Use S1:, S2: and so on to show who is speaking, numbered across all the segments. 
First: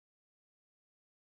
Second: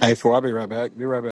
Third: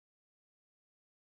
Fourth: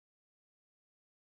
S1: Hey, for I'll be right back. Be right back.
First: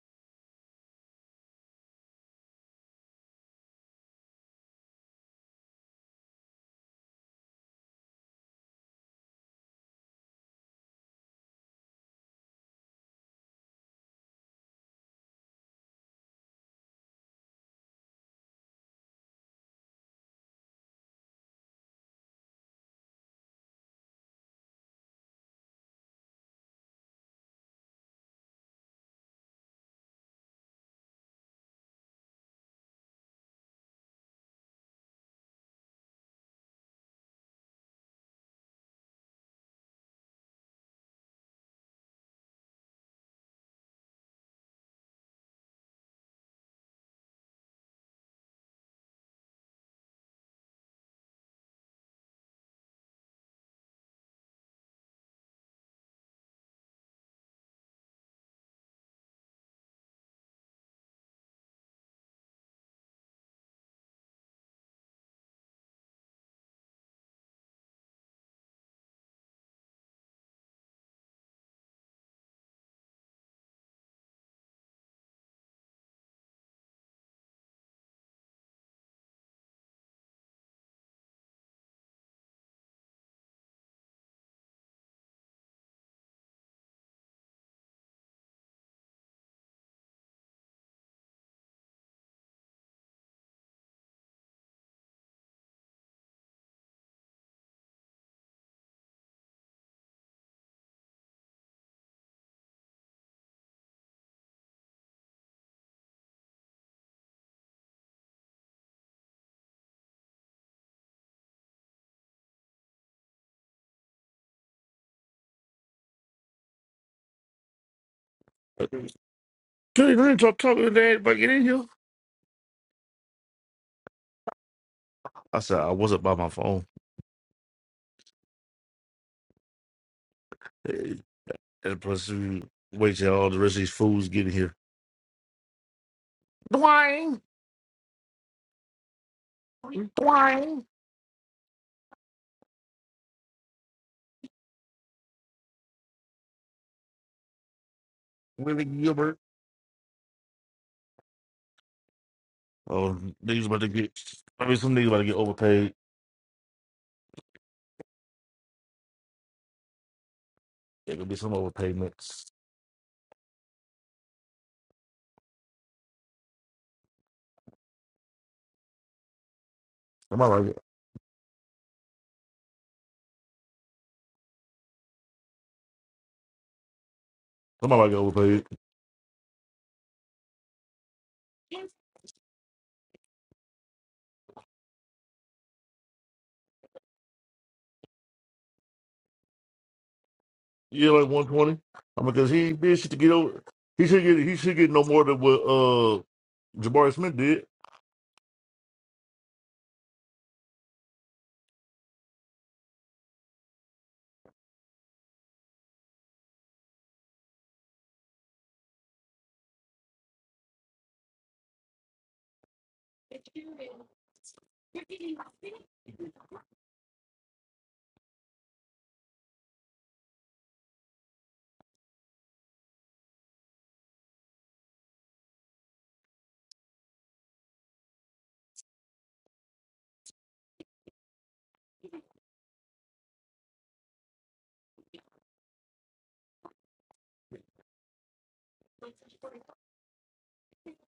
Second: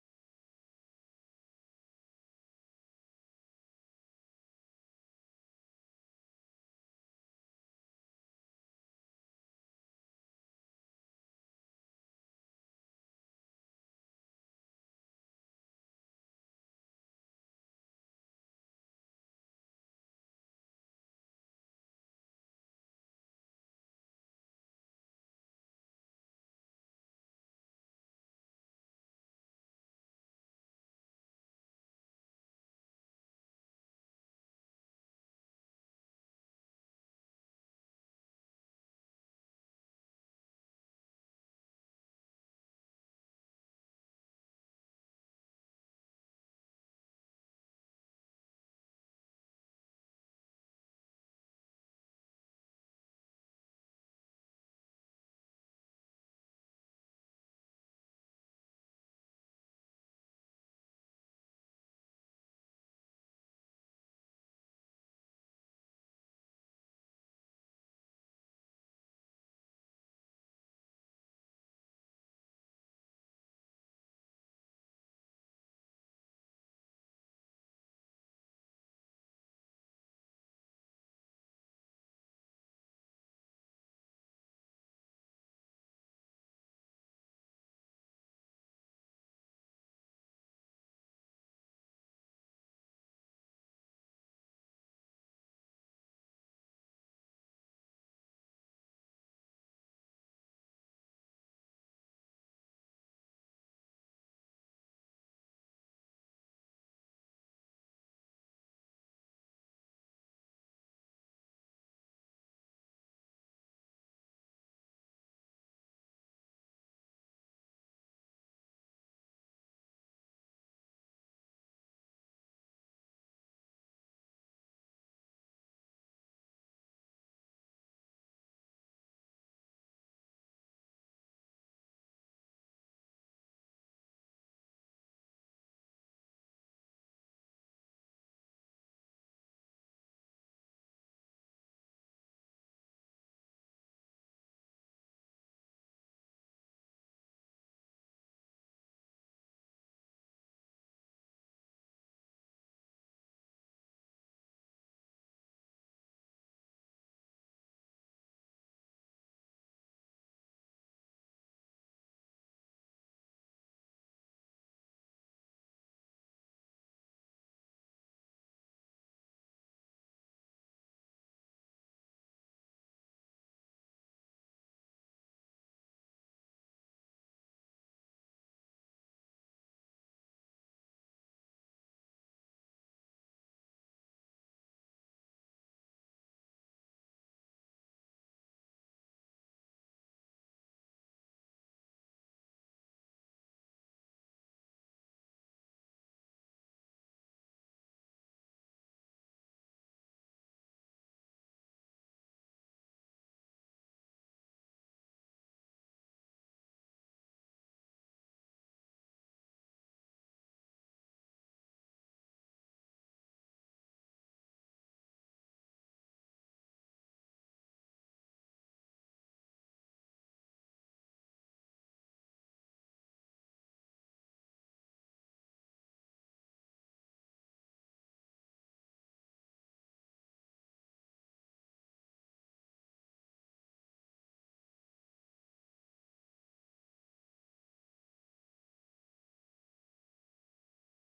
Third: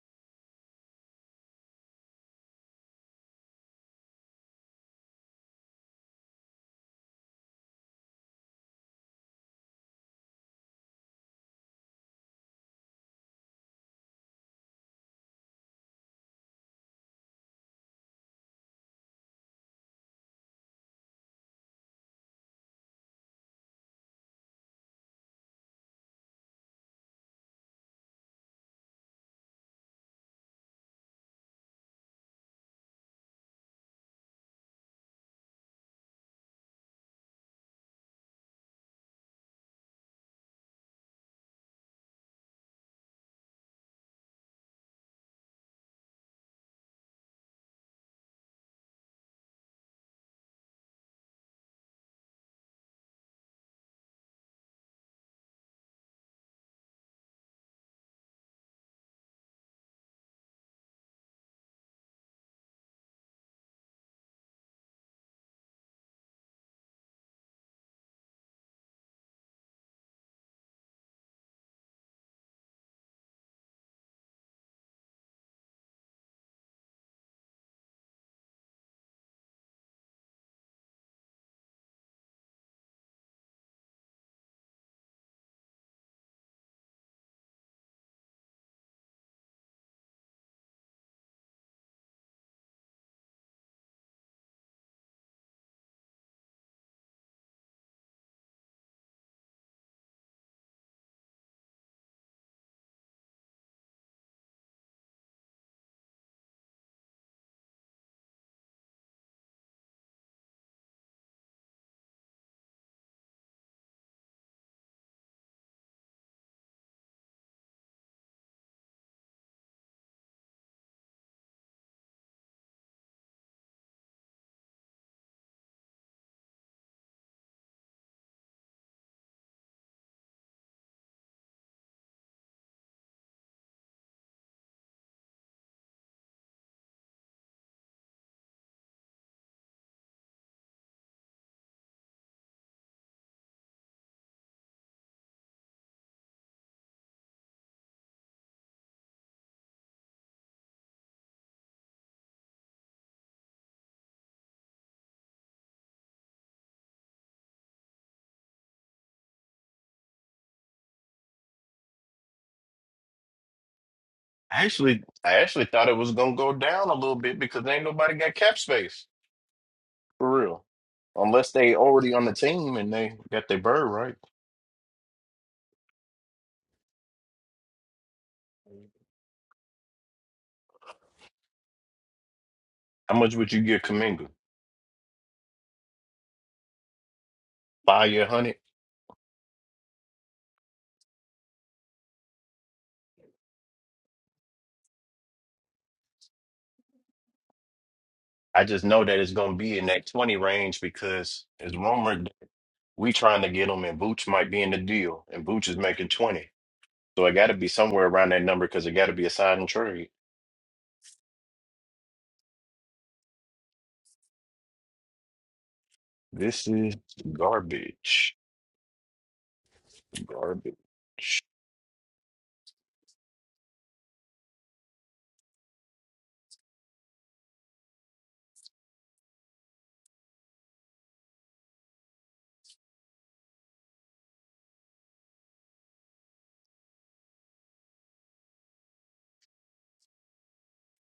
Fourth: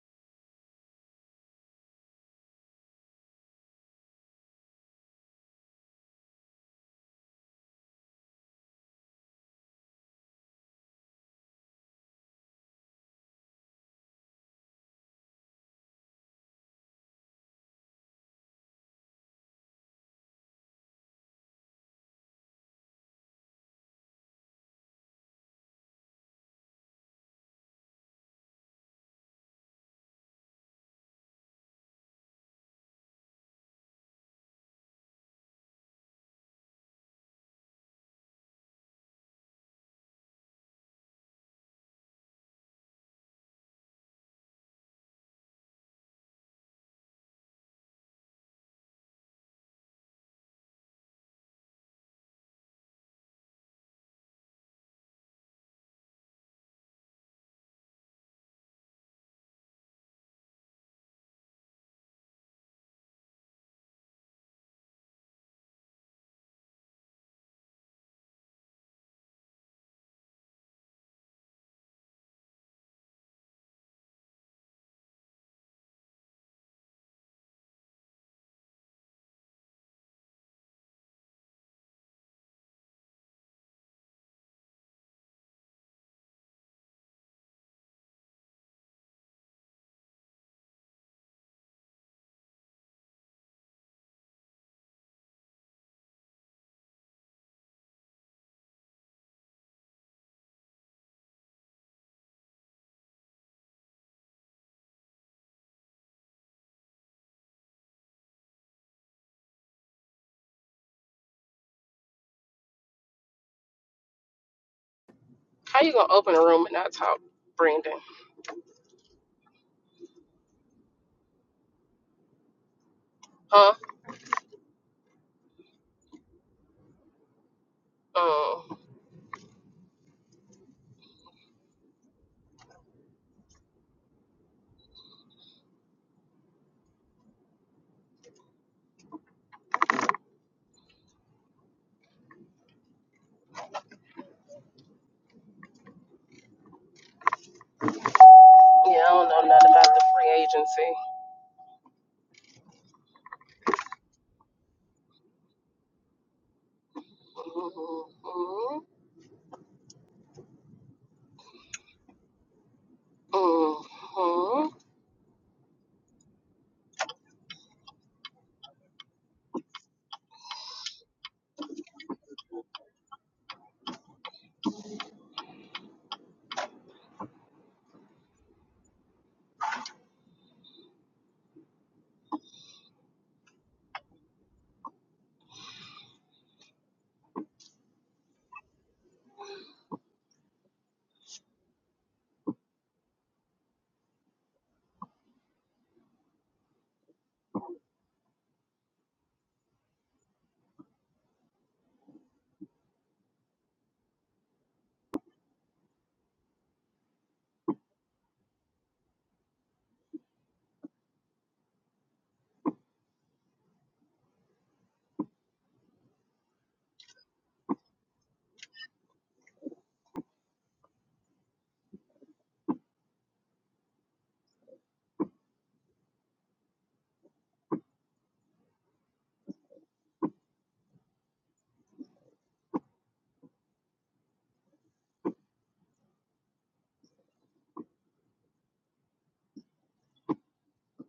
S2: How you gonna open a room and not talk, Brendan?
S3: Kelly, I didn't talk, talk to dad But get in here.
S2: Huh?
S3: I said, I wasn't by my phone.
S2: Mm.
S3: Eh, And plus, we wait till all the rest of these fools get in here. Dwayne, Dwayne, Willie
S2: Yeah, I don't
S3: Gilbert.
S2: know nothing about the free agency.
S3: Oh, niggas about to get, I mean, some niggas about to get overpaid.
S2: Mm-hmm.
S3: There could be some overpayments.
S2: Mm-hmm.
S4: actually, I actually thought it was gonna go down a little bit because ain't nobody got cap space for real,
S3: Somebody like,
S4: unless they already on the team and they got their bird right.
S3: somebody like get overpaid.
S4: How much would you get Kaminga? Five year hundred?
S3: Yeah, like 120. I mean, because he ain't did shit to get over. He should get, he should get no more than what uh Jabari Smith did.
S4: I just know that it's gonna be in that twenty range because it's rumored that we trying to get him and Booch might be in the deal and Booch is making twenty, so it got to be somewhere around that number because it got to be a sign and trade. This is garbage, garbage.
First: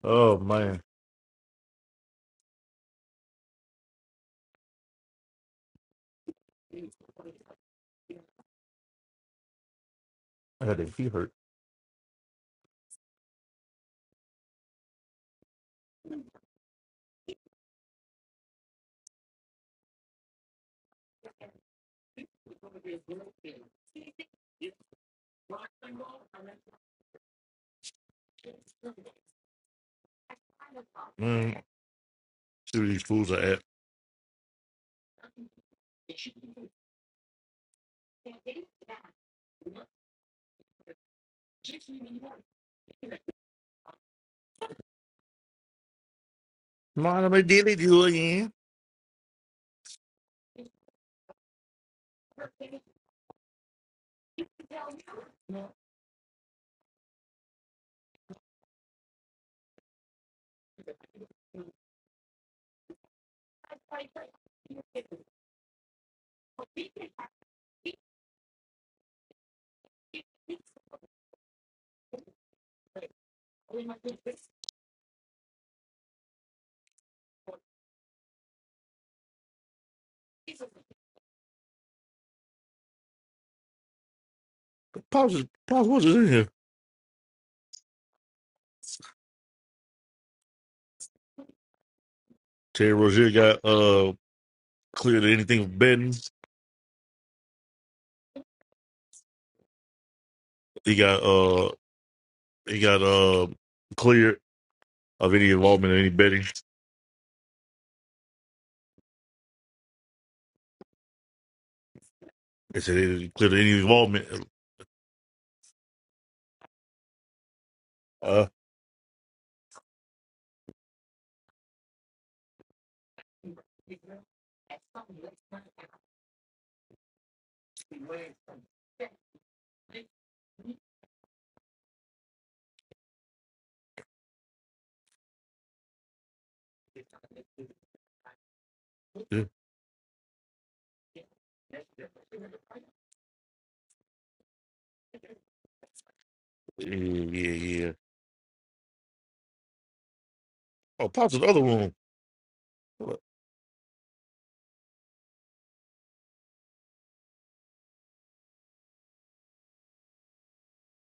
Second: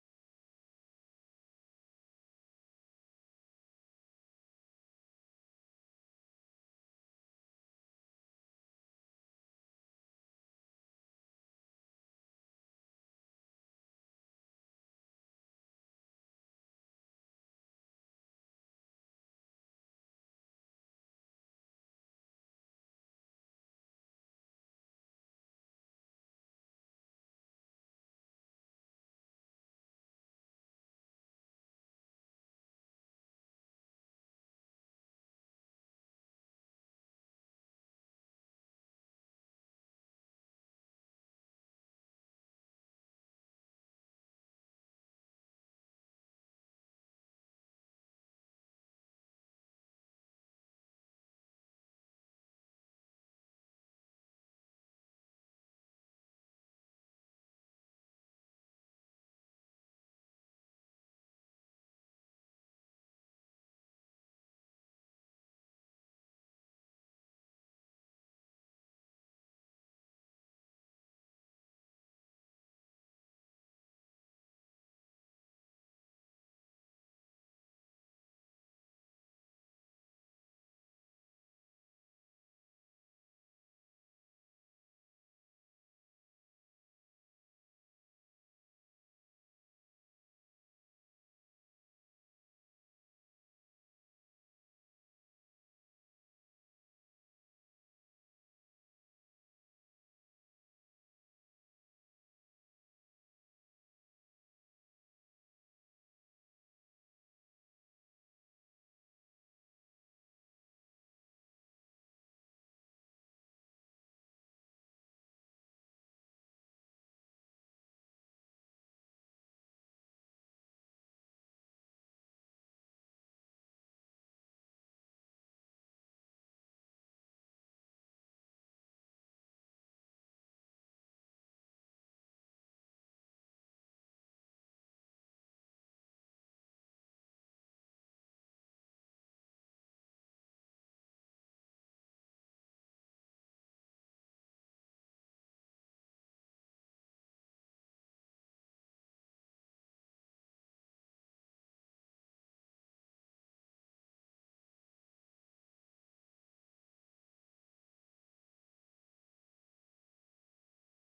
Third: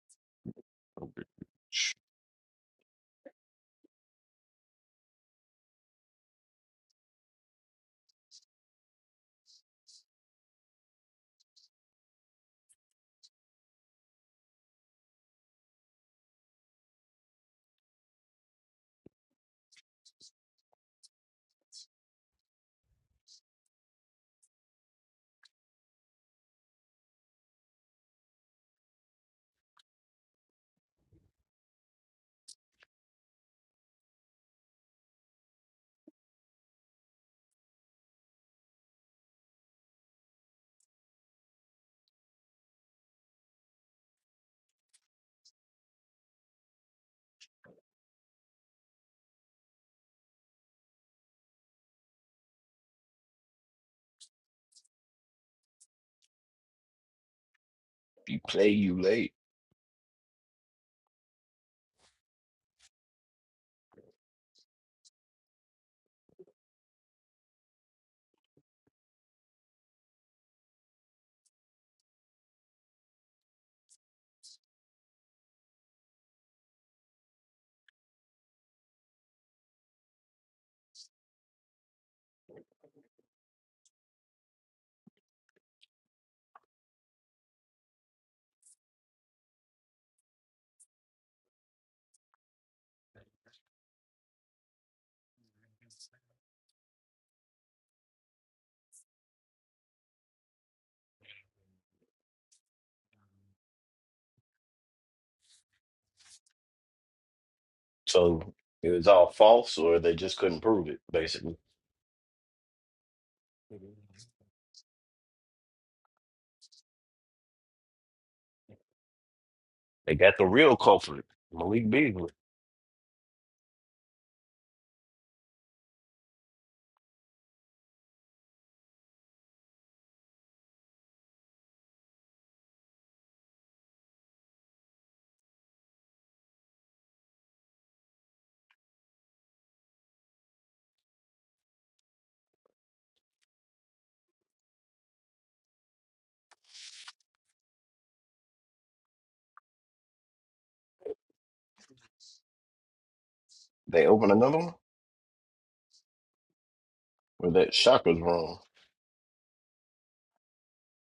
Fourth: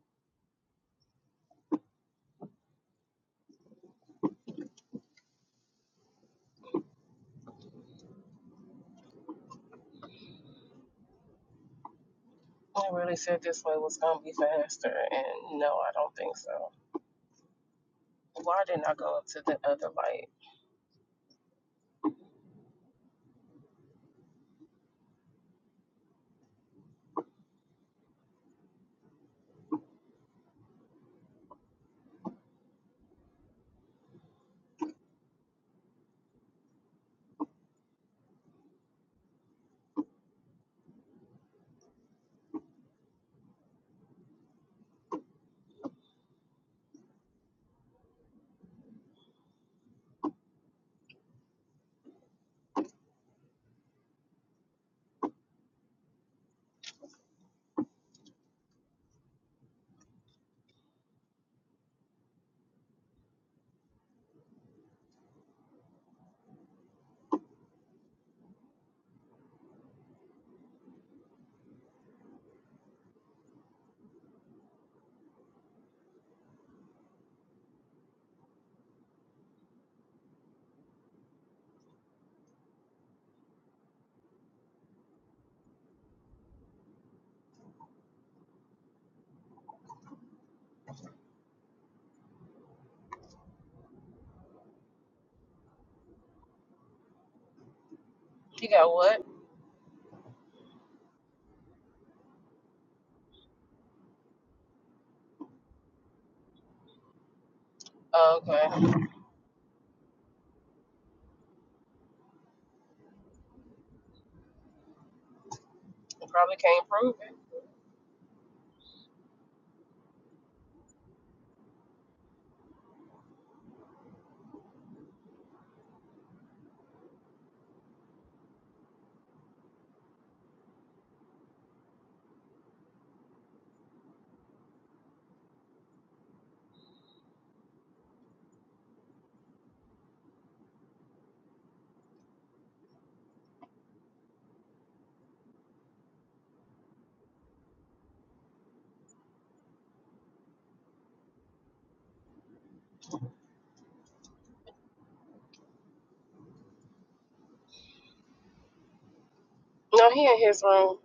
S3: Oh, man. I had that he hurt.
S2: I really said this way was gonna be faster, and no, I don't think so. Why didn't I go up to the other light?
S3: Man, see where these fools are at. Mind they did it you again.
S4: You play, you late.
S3: Pops, Pops, what's in here? Terry Rozier got uh cleared of anything of betting.
S2: You got what?
S3: He got uh he got uh cleared of any involvement in any betting.
S2: Oh,
S4: So
S2: Okay.
S4: it was all false, or they just couldn't prove it. Basically,
S3: They said he cleared of any involvement.
S2: Probably can't prove it.
S3: Uh
S4: they got the real culprit, Malik Beasley.
S3: yeah, yeah, yeah. Oh, Pops in the other room.
S4: They opened another one, where that shock was wrong.
S2: No, he in his room.